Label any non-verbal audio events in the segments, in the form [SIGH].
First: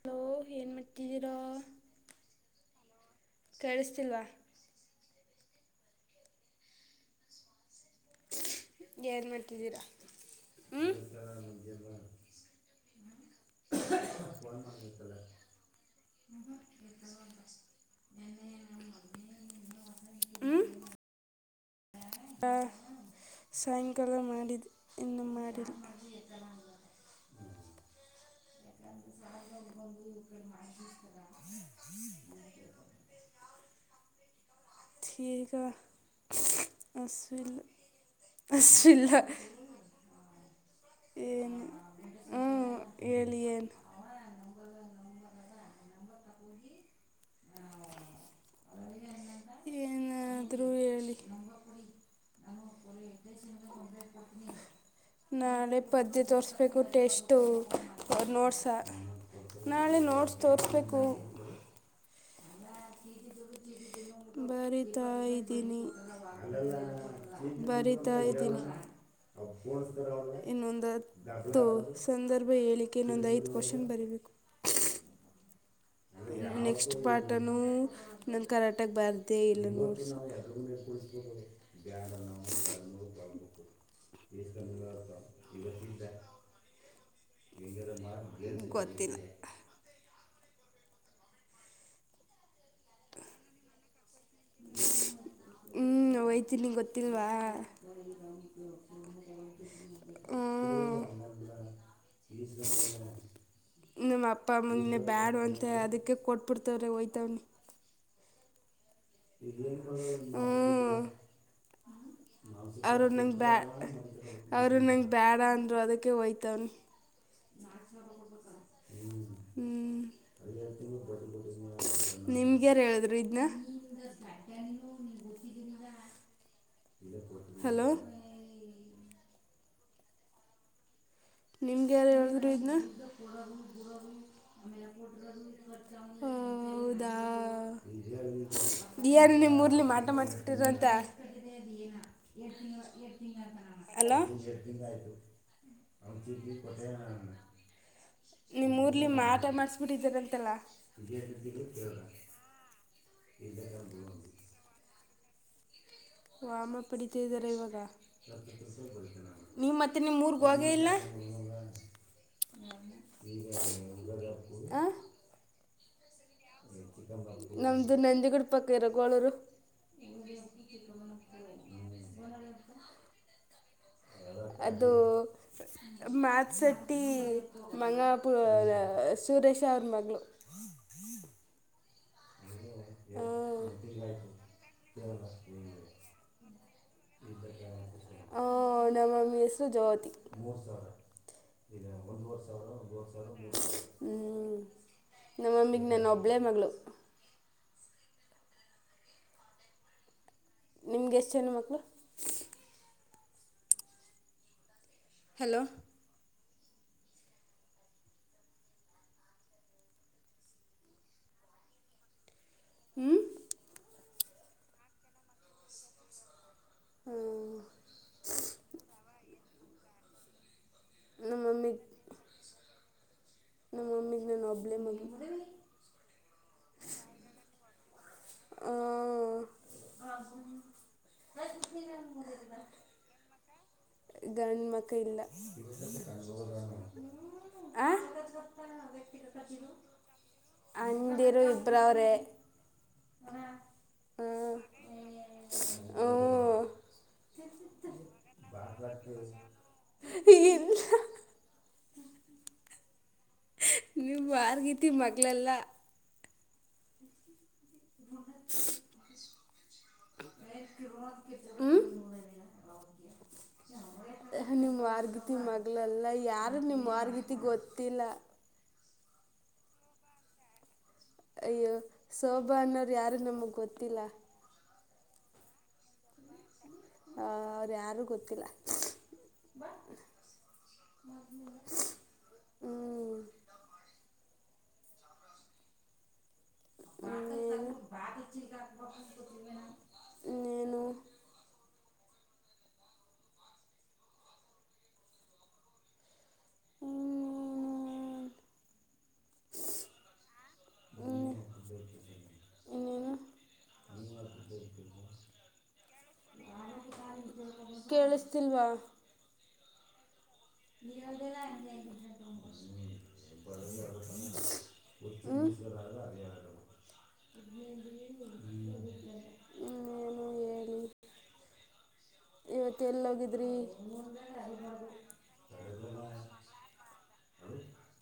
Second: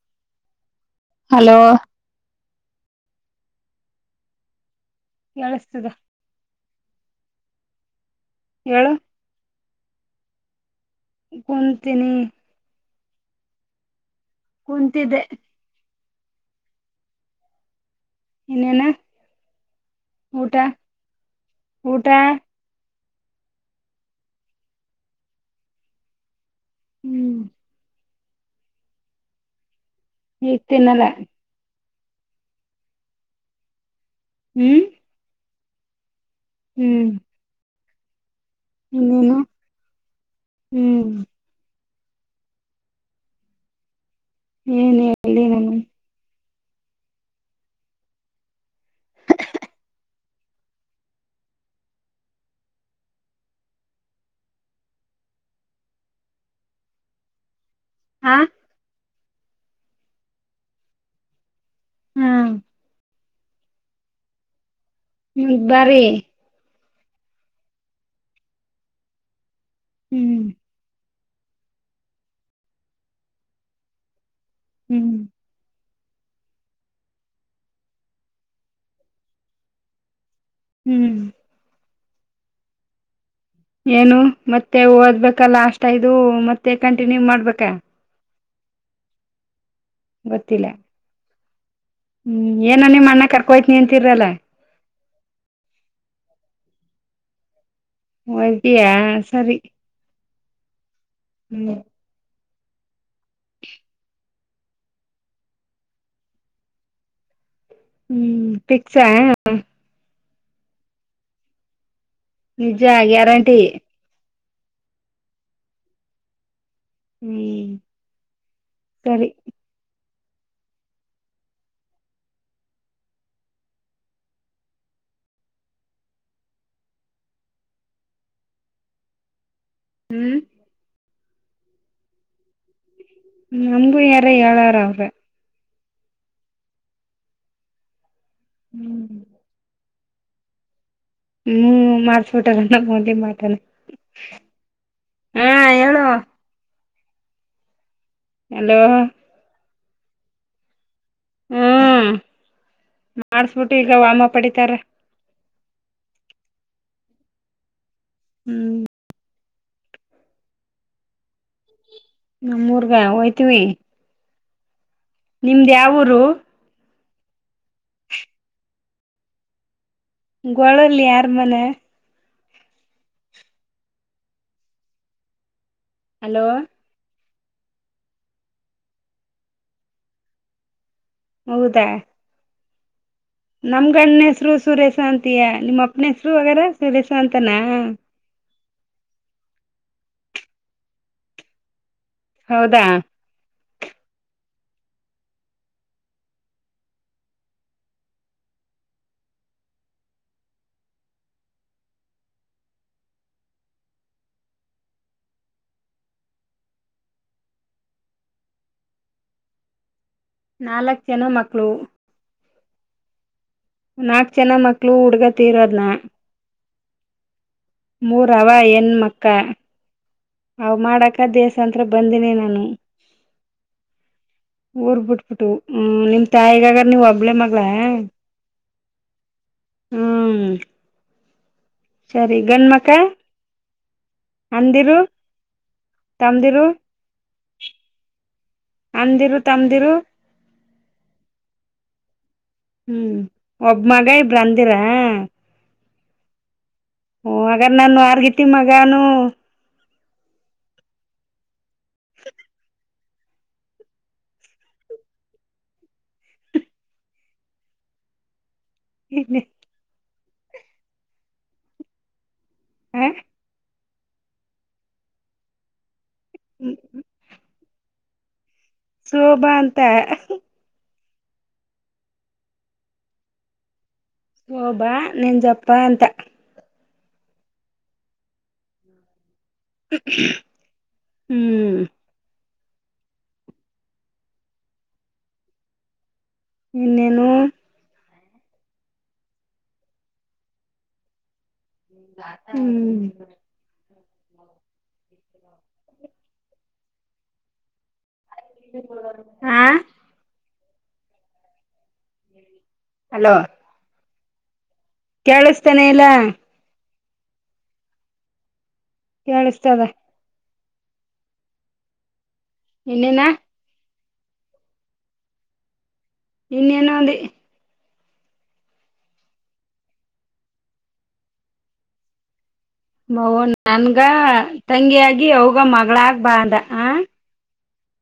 Hello ಏನ್ ಮಾಡತಿದ್ದೀರಾ hello ಕೇಳಿಸ್ತಿಲ್ವಾ. ನಳಸ್ತಿದೆ. ಹೇಳು. ಏನ್ ಮಾಡ್ತಿದ್ದೀರಾ ಹು. ಕುಂತೀನಿ ಕ್ಷಹು ಫೋನ್ ಬಂದೇತಲೆ ಕುಂತಿದ್ದೆ ಇನ್ನೇನು ಊಟ ಊಟ ಹಾ ಸಾಯಂಕಾಲ ಮಾಡಿದ್ದ ಇನ್ನೂ ಮಾಡಿಲ್ಲ. ಹು ಈಗ ತಿನ್ನಲ್ಲ [UNINTELLIGIBLE] ಹ್ಮ್ ತ್ತಿಗಾ ಹೀ ಹ್ಮ್ ಹಸ್ವಿಲ್ಲಾ. ಇನ್ನೇನು ಹು. ಏನು ಹು ಹೇಳಿ ಏನು. ನಿನ ಹೇಳ್. ಹೇಳ ನೀವೇ. ಏನಾದ್ರು ಹೇಳಿ. ನಾಳೆ ಪದ್ಯ ತೋರ್ಸ್ಬೇಕು ಟೆಸ್ಟು. ಅವರ ಹ ನೋಟ್ಸಾ ನಾಳೆ ನೋಟ್ಸ್ ತೋರಿಸ್ಬೇಕು. ಹಾ ಬರಿತಾ ಮುಂದ್ ಇದೀನಿ. ಬಾರಿ ಅದಲ್ಲಾ ಬರಿತಾ ಇದ್ದೀನಿ ಅವರ ಫೋನ್ ಹಚ್ಚತಾರ ಅವಾಗ ಹ್ಮ್ ಇನ್ನೊಂದ. ದಾಖಲಾ ತ್ತೋ ಸಂದರ್ಭ ಹೇಳಕ್ಕೆ ಇನ್ನೊಂದ್ ಐದ ಕ್ವಶನ್ ಬರಿಬೇಕು. ಹು ನೆಕ್ಸ್ಟ್ ಪಾಠನೂ ನನ್ನ ಕರೆಕ್ಟಾಗಿ ಬಾರ್ದೇ ಇಲ್ಲ ನೋಡ್ಸ. ಅವ್ವನೆಲ್ಲಿ ಹ್ಮ್ ಕುಳಸ್ತಿ ಬ್ಯಾಡ ನಾವು ತೊಬೇಕು. ಏನು ಮತ್ತೆ ಓದ್ಬೇಕ ಲಾಸ್ಟ್ ಯಿದು ಮತ್ತೆ ಕಂಟಿನ್ಯೂ ಮಾಡ್ಬೇಕಾ. ಇದನ್ನ ಮಾಡ. ಗೊತ್ತಿಲ್ಲಾ. ಗೊತ್ತಲ್ಲಾ. ಹು ಏನ ನಿಮ್ಮ ಅಣ್ಣ ಕರ್ಕೋಹೊಯತಿನಿ ಅಂತಿರಲ್ಲ. ಜಿಯ್ ಹು ನಾ ಹೋಯ್ತಿನಿ ಗೊತ್ತಿಲ್ವಾ. ಹೋಯ್ತೀಯಾ ಸರಿ ಹು ಹ್ಮ್ ತಿಸ್ ಹೀಯ್. ನಮ್ಮ ಅಪ್ಪ ಅಮ್ಮಾನೆ ಬ್ಯಾಡ ಅಂತ ಅದಕ್ಕೆ ಕೊಟ್ಬಿಡ್ತವ್ರೆ ಹೋಯ್ತವನಿ. ಹು ಫಿಕ್ಸ್ ಆ. ಹು ನಿಜ ಅವರು ಗ್ಯಾರಂಟಿ ಬ್ಯಾಡ್. ಅವರು ನಂಗ ಬ್ಯಾಡಾ ಅಂದರು ಅದಕ್ಕೆ ಹೋಯ್ತವನಿ. ಹ್ಮ್ ಶಾಲಿ ಚೊಲೋ ನೋಡಬೇಕ ಸರಿ ಹು. ಹು ನಿಮ್ಗೆಾರ ಹೇಳಿದ್ರು ಇದ್ನ. ನಿಂದು ತಟ್ಯನು ನೀನ್ ಗೊತ್ತಿದ್ದೀನಲ್ಲ. ಹಲೋ ಹು ನಿಮ್ಗೆ ಯಾರು ಹೇಳಿದ್ರು ಇದ್ನ. ನಮ್ಗೂ ಯಾರ ಹೇಳಾರ ಅವ್ರ ಹು ಹೌದಾ ಯಾರ ನಿಮ್ಮ ಊರಲ್ಲಿ ಮಾಟ ಮಾಡ್. ಹ್ಮ್ ಮಾಡ್ಸ್ಬಿಟಾರ ನಮ್ ಮುಂದಿನ [UNINTELLIGIBLE] ಹಲೋ ಹ್ಮ್ ಹೇಳು [UNINTELLIGIBLE] ನಿಮ್ಮು ಹಲೋ ಊರ್ಲ್ಲಿ ಮಾಟ ಮಾಡಿಸ್ಬಿಟ್ಟಿದಾರಂತಲ್ಲ. ಹ್ಮ ಮಾಡಸ್ಬಿಟ್ಟು ಈಗ ವಾಮ ಪಡಿತಾರ. ವಾಮ ಪಡಿತ ಇದಾರ ಇವಾಗ ಹ್ಮ್ ನೀ ಮತ್ತೆ ನಿಮ್ ಊರಿಗೆ ಹೋಗೆ ಇಲ್ಲ ನಮ್ಮೂರ್ಗ ಆ ನಿಮ್ದ ಯಾವ ಊರು ನಮ್ದು ನಂದಿಗುಡ ಪಕ್ಕ ಇರೋ ಗೂಳೂರು. ಗೋಳಲ್ಲಿ ಯಾರ್ ಮನೆ [INAUDIBLE] ಅದು ಹಲೋ ಮತ್ಸ ಟೀ ಮಂಗ ಪು [UNINTELLIGIBLE] ಸುರೇಶ ಅವ್ರ ಮಗಳು [UNINTELLIGIBLE] ಹೌದಾ [INAUDIBLE] ನಮ್ ಗಂಡನ ಹೆಸ್ರು ಸುರೇಶ್ ಅಂತೆಯೇ ನಿಮ್ಮ್ ಅಪ್ಪನ ಹೆಸ್ರು ಅಂಗೇರ. ಹ ನಮ ಅಮ್ಮನ ಹೆಸರು ಜ್ಯೋತಿ. ಹೌದಾ [UNINTELLIGIBLE] ಹ್ಮ್ ನಮ್ಮಮ್ಮಿಗೆ ನಾನ್ ಒಬ್ಳೇ ಮಗಳು. ನಿಮ್ಗೆ ಎಷ್ಟ ಜನ ಮಕ್ಳು ಹಲೋ ನಾಲ್ಕ ಜನ ಮಕ್ಕಳು. ಹ್ಮ್. ನಾಲ್ಕು ಜನ ಮಕ್ಳು ಹುಡ್ಗ ತಿರೋದ್ನ. ಹ್ಮ್. ಮೂರ ಅವ ಹೆಣ ಮಕ್ಕ ಅವ ಮಾಡಕ ನಮ್ಮ ದೇಸ ಮಮ್ಮಿಗೆ ಅಂತ್ರ. ಬಂದನೆ ನಾನು ನಮ್ಮ ಮಮ್ಮಿಗೆ ನಾನು ಒಬ್ಬಳೇ ಊರ್ ಮಗು ಬಿಟ್ಬಿಟ್ಟು. ಹ್ಮ ನಿಮ್ ತಾಯಿಗಾಗ್ರ ನೀವ ಒಬ್ಳೆ ಮಗಳ. ಹಾ ಹ್ಮ್ [UNINTELLIGIBLE] ಸರಿ ಗಂಡ್ಮಕ್ಕ. ಗಂಡು ಮಕ್ಕ ಇಲ್ಲ. ತಮ್ದಿರು ಹ್ಹ್. ಅಣ್ಣಂದಿರು ತಮ್ಮಂದಿರು. ಅಣ್ಣಂದಿರು ಇಬ್ರವರೆ. ಹ್ಮ್ ಒಬ ಮಗ ಇಬ್ರು ಅಂದಿರ. ಹೂ. ಹೂ ಹಾಗಾದ ನಾನು ಆರ್ಗತಿ ಮಗಾನು. ಹೇ ಇಲ್ಲ. ನೀವು ವರ್ಗಿತ್ತಿ ಮಗಳಲ್ಲ. [INAUDIBLE] [UNINTELLIGIBLE] [UNINTELLIGIBLE] ಹ್ಮ ಹ ನಿಮ್ಮ್ ಮಾರ್ಗತಿ ಮಗಳಲ್ಲ ಯಾರು ನಿಮ್ಮ್ ಮಾರ್ಗತಿ ಗೊತ್ತಿಲ್ಲ. ಸೋಭಾ ಅಂತ. ಅಯ್ಯೋ ಸೋಭಾ ಅನ್ನೋರು ಯಾರು ನಮಗ್ ಗೊತ್ತಿಲ್ಲ. ಸೋಬಾ ನೇನ್ ಜಪ್ಪಾ ಅಂತ. ಹ ಅವ್ರ ಯಾರು ಗೊತ್ತಿಲ್ಲ. ಹ ಹ್ಮ ಹ್ಮ್, ಇನ್ನೇನು. ನೇನೂ. ಹ್ಮ್ ಹ ಅನ್ನಾನಾ ಹಾ ಹ್ಮ ಹಲೋ [UNINTELLIGIBLE] ಕೇಳಿಸ್ತಾನೆ ಇಲ್ಲ. ಕೇಳಿಸ್ತಿಲ್ವಾ. ಕೇಳಸ್ತದೆ. ನೀ ಹೇಳದಿಲ್ಲಾ [UNINTELLIGIBLE] ಇನ್ನೇನಾ ಹೂ ಇನ್ನೇನ ಅಂದೆ. ಹ [UNINTELLIGIBLE] ಇವತ್ತು ಮವು ಎಲ್ಲೋಗಿದ್ರಿ ನನ್ಗಾ ತಂಗಿಯಾಗಿ ಅವ್ಗ ಮಗಳಾಗ್ ಬಾ ಅಂದ ಆ. ಹೌ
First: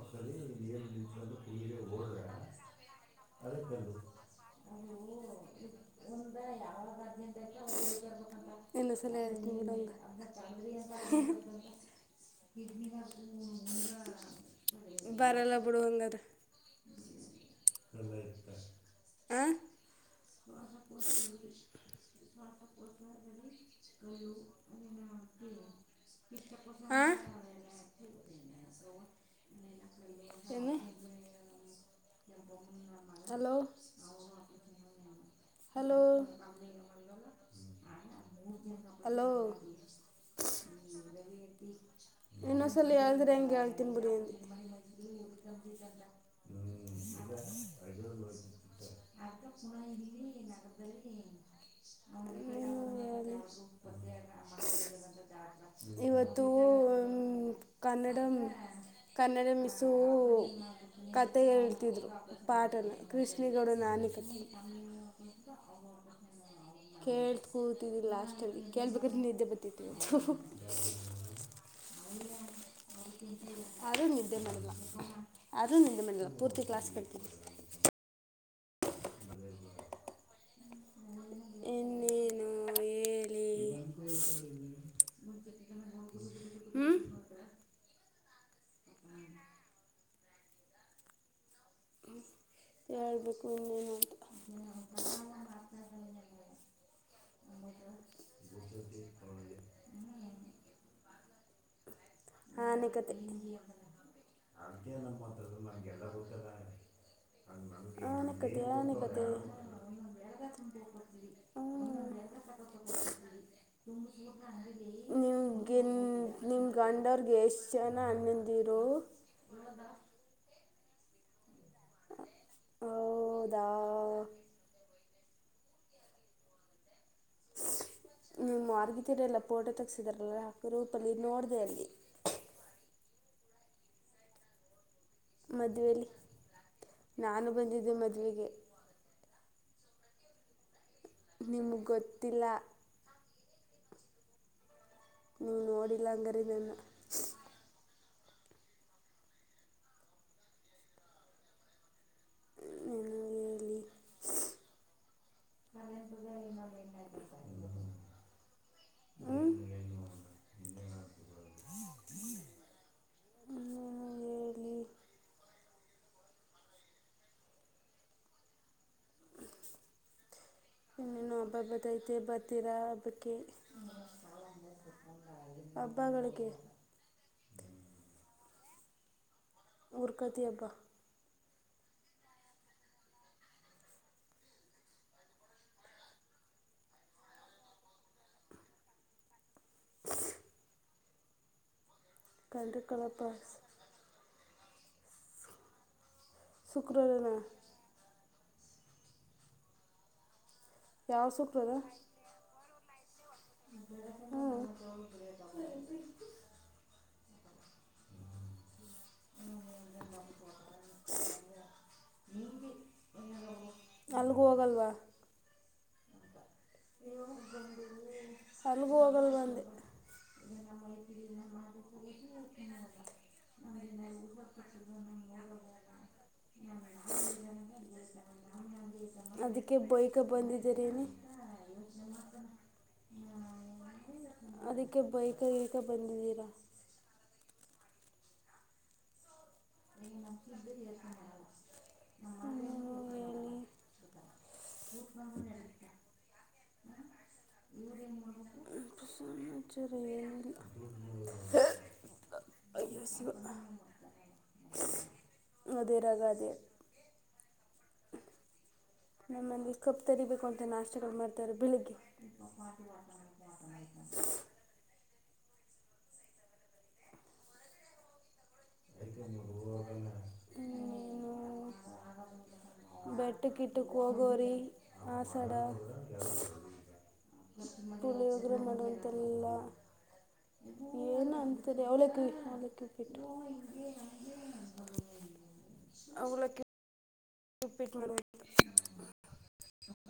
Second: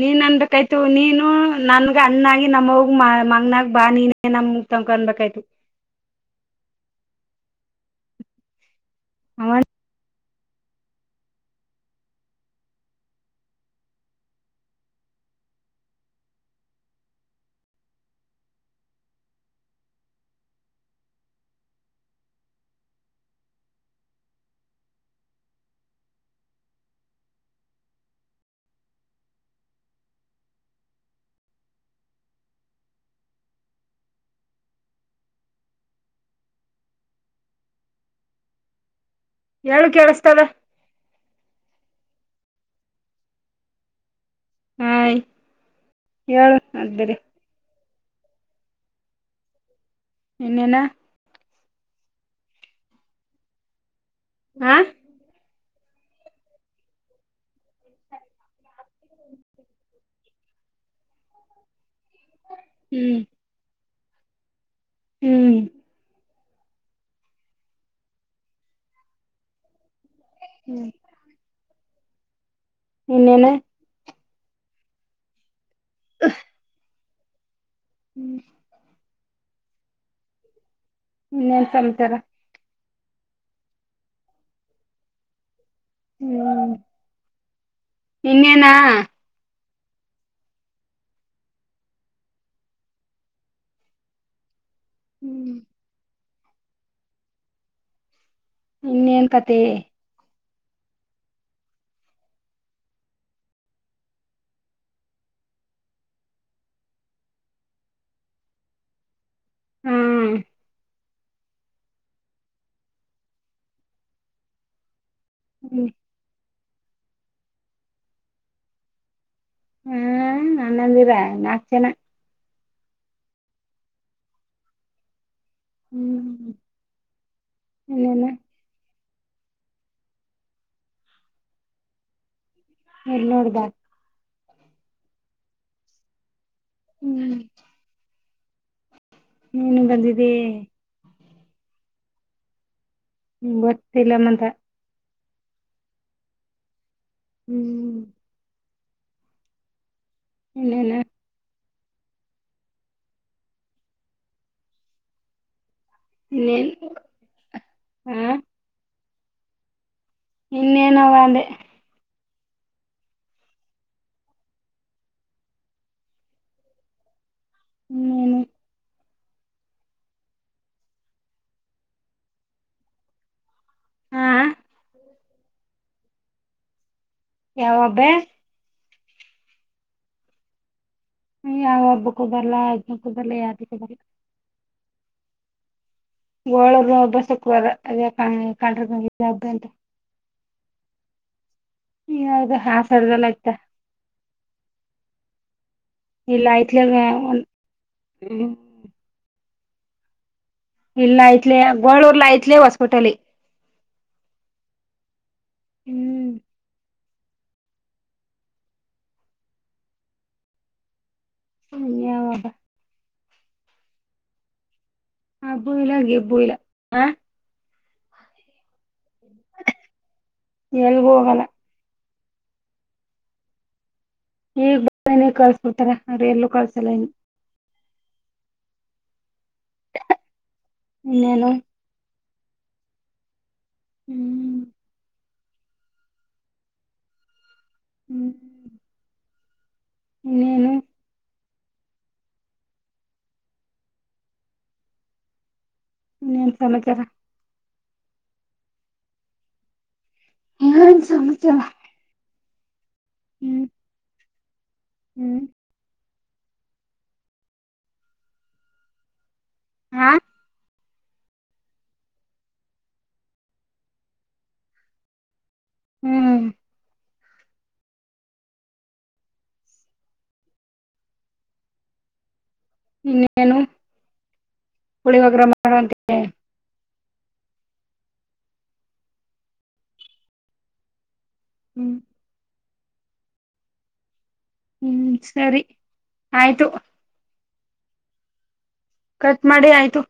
ನೀನ್ ಅನ್ಬೇಕಾಯ್ತು ನೀನು ನನ್ಗ ಅಣ್ಣಾಗಿ ನಮ್ಮವ್ಗ್ ಮಾ ಮಗನಾಗ್ ಬಾ ನೀನ್ ನಮ್ ಮುಕ್ ತೊಕೊನ್ಬೇಕಾಯ್ತು. [UNINTELLIGIBLE] ತಗಳದ ಹದ್ನೈದ್ ಬೇಕು [UNINTELLIGIBLE] ಇನ್ನು ಸಲಯ ತಿ ಅವನ್ [UNINTELLIGIBLE] [UNINTELLIGIBLE] ಬರಲ್ಲ ಬುಡುವಂಗದ್ರ. ಆ [UNINTELLIGIBLE] [UNINTELLIGIBLE] ಹಾಂ ಏನು ಹಲೋ ಹಲೋ ಹಲೋ ಹೇಳು ಕೇಳಿಸ್ತದ. ಇನ್ನೊಸಲಿ ಹೇಳಳ್ದ್ರೆ ಹೆಂಗೆ ಹೇಳ್ತೀನ್ ಬಿಡಿ ಹಯ್ ಹೇಳು ಅದ್ರಿ ಇನ್ನೇನ ಹ್ಮ [UNINTELLIGIBLE] ಹೂ ಹಾ [UNINTELLIGIBLE] ಇವತ್ತೂ ಕನ್ನಡನು. ಕನ್ನಡ ಮಿಸ್ಸೂ ಕಥೆ ಹೇಳ್ತಿದ್ರು. ಪಾಠನ್ನ ಹ್ಮ್ ಕೃಷ್ಣಗೌಡನ ನಾಣಿಕಟ್ಟಿ ಹ್ಮ್. ಕೇಳ್ತ ಕೂತಿದವಿ ಲಾಸ್ಟಲ್ಲಿ ಕೇಳ್ಬೇಕಾದ್ರೆ ನಿದ್ದೆ ಬರ್ತತಿವಿತ್ತು. ಹ್ಮ್. ಇನ್ನೇನ ಆದ್ರು ನಿದ್ದೆ ಮಾಡಲ್ಲ. ಆದರೂ ನಿದ್ದೆ ಮಾಡಲ್ಲ ಪೂರ್ತಿ ಕ್ಲಾಸ್ ಕೇಳ್ತೀನಿ. ಹ್ಮ್. [UNINTELLIGIBLE] ಇನ್ನೇನ್ ಸಮಚಾರ ನೀವು ಹೇಲಿ. ಹ್ಮ್ ಇನ್ನೇನಾ ಹೇಳ್ಬೇಕು ಇನ್ನೇನು ಅಂತಾ. ಹ್ಮ್. [UNINTELLIGIBLE] ಇನ್ನೇನ್ ಕತೆ ಆಣೆಕತೆ ಆನೆಕತೆ ಆನೆಕತೆ ಹ್ಮ್ ಹ್ಮ ನಿಮಗೆ ಹ್ಮ್ ನಿಮ್ಮ ಗಂಡರಗೆ ಎಷ್ಟ ಜನ ಅನ್ನಂದಿರು. ಹ್ಮ್ ಅನ್ನಂದಿರ ನಾಲ್ಕ ಜನ. ಹೌದಾ ಹ್ಮ್ ಇನ್ನೇನ್ ನೀಮ್ಮ ವಾರಗಿತ್ತಿರೆಲ್ಲ ಫೋಟೋ ತೆಗಸಿದ್ರಲ್ಲ ಹಾಕ್ ಗ್ರೂಪಲ್ಲಿ ನೋಡದೆ ಅಲ್ಲಿ. ಎಲ್ಲಿ ನೋಡ್ದಾ ಮದ್ವೇಲಿ ಹ್ಮ್ ನಾನು ಬಂದಿದ್ದೆ ಮದವೆಗೆ. ನೀನು ಬಂದಿದ್ದಿ. ನಿಮ್ಗ ಗೊತ್ತಿಲ್ಲ. ಗೊತ್ತಿಲ್ಲಮಂತ. ನೀವ ನೋಡಿಲ್ಲ ಹಂಗಾರೆ ನನ್ನ ಹ್ಮ್. ಇನ್ನೆನ ನೀನು ಹೇಳಿ ಇನ್ನೇನ್ ಹಾ ಹ್ಮ ಇನ್ನೇನವಾಂದೆ ನೀನು ಹೇಳಿ ಇನ್ನೇನು ಇನ್ನು ಹಬ್ಬ ಬತೈತೆ ಬರ್ತೀರಾ ಹಬ್ಬಕ್ಕೆ. ಹಾ ಹಬ್ಬಗಳಿಗೆ ಯಾವಬ್ಬೆ ಊರ್ಕತಿ ಅಬ್ಬ ಯಾವ ಹಬ್ಬಕ್ಕೂ ಬರಲ್ಲಾ ಇದ್ನಕ್ಕೂ ಬರ್ಲ್ಲಾ ಯಾವದಕ್ಕೂ ಬರಲ್ಲಾ ಒಳಗ ಬಸ್ ಹೊಕ್ಕುವಾಗ ಅದ್ಯಾಕ್ ಕಾಣರ್ಗಂಗೆ ಯಾವ್ದ್ ಕಂಡ್ರೆ ಹಾಸ ಕಳಪ ಹರದಲ್ಲೇತ್ತ ಇಲ್ಲಾ ಐತಲ ಶುಕ್ರವಾರನಾ ಒಂದ್ ಇಲ್ಲ ಯಾವ ಐತ್ಲ ಗೊಳ್ಳ ಉರ್ಲಾ ಐತ್ಲ ಹೊಸಕೋಟೆಲಿ ಹ್ಮ ಹ್ಮ್ ಯಾವ ಹಬ್ಬ [INAUDIBLE] ಅಲ್ಗೊ ಹೋಗಲ್ವಾ ಹಬ್ಬು ಇಲ್ಲ್ ಗಿಬ್ಬು ಇಲ್ಲ್ ಅಲ್ಗು ಹೋಗಲ್ವಾ ಅಂದೆ ಎಲ್ಗು ಹೋಗಲ್ಲ್ [INAUDIBLE] ಈಗ್ ಬಂದಿನಿ ಕಳ್ಸ ಬುಡ್ತಾರಾ ನಡಿ ಎಲ್ಲೂ ಕಳ್ಸಲ್ಲ ಇನ್ ಅದಿಕ್ಕೆ ಬೈಯಕ ಬಂದಿದ್ದೀರಿನಿ ಇನ್ನು ಇನ್ನೇನು [INAUDIBLE] ಹ್ಮ್ ಅದಿಕ್ಕೆ ಬೈಕ ಗಿಕ ಬಂದಿದ್ದೀರಾ ಹ್ಮ್ ನೀನೆ [INAUDIBLE] [INAUDIBLE] ಇನ್ನೇನ್ ಸಮಾಚಾರ [INAUDIBLE] [UNINTELLIGIBLE] ಚುರುಯೆ ಏನ ಸಮಾಚಾರ ಅಯ್ಯೋ ಶಿವನೇ ಹ್ಮ್ ಹ್ಮ್ ಮೂದೆರಗಾದಿವ ನಮ್ಮಲ್ಲಿ ಕಪ್ಪು ಹಾ ತರಿಬೇಕು ಅಂತ ನಾಷ್ಟಗಳು ಮಾಡ್ತಾರೆ ಬೆಳಿಗ್ಗೆ [INAUDIBLE] ಹ್ಮ್ [INAUDIBLE] ನೀನು ಇನ್ನೇನು ಬೆಟ್ಟಕಿಟ್ಟಕೊಗೋರಿ ಪುಳಿಯೋಗರೆ ಆಸಡ ಮಾಡು ಅಂತೆ ಪುಳಿಯೋಗರೆ ಮಾಡುವಂತೆಲ್ಲ ಏನಂತ ನಂತ್ತಿರಿ ಹ್ಮ್ ಅವಲಕ್ಕಿ ಅವಲಕ್ಕಿ ಉಪ್ಪಿಟ್ಟು ಹ್ಮ್ ಸರಿ ಆಯ್ತು ಉಪ್ಪಿಟ್ ಮಾಡಬೇಕು ಕಟ್ ಮಾಡಿ ಆಯ್ತು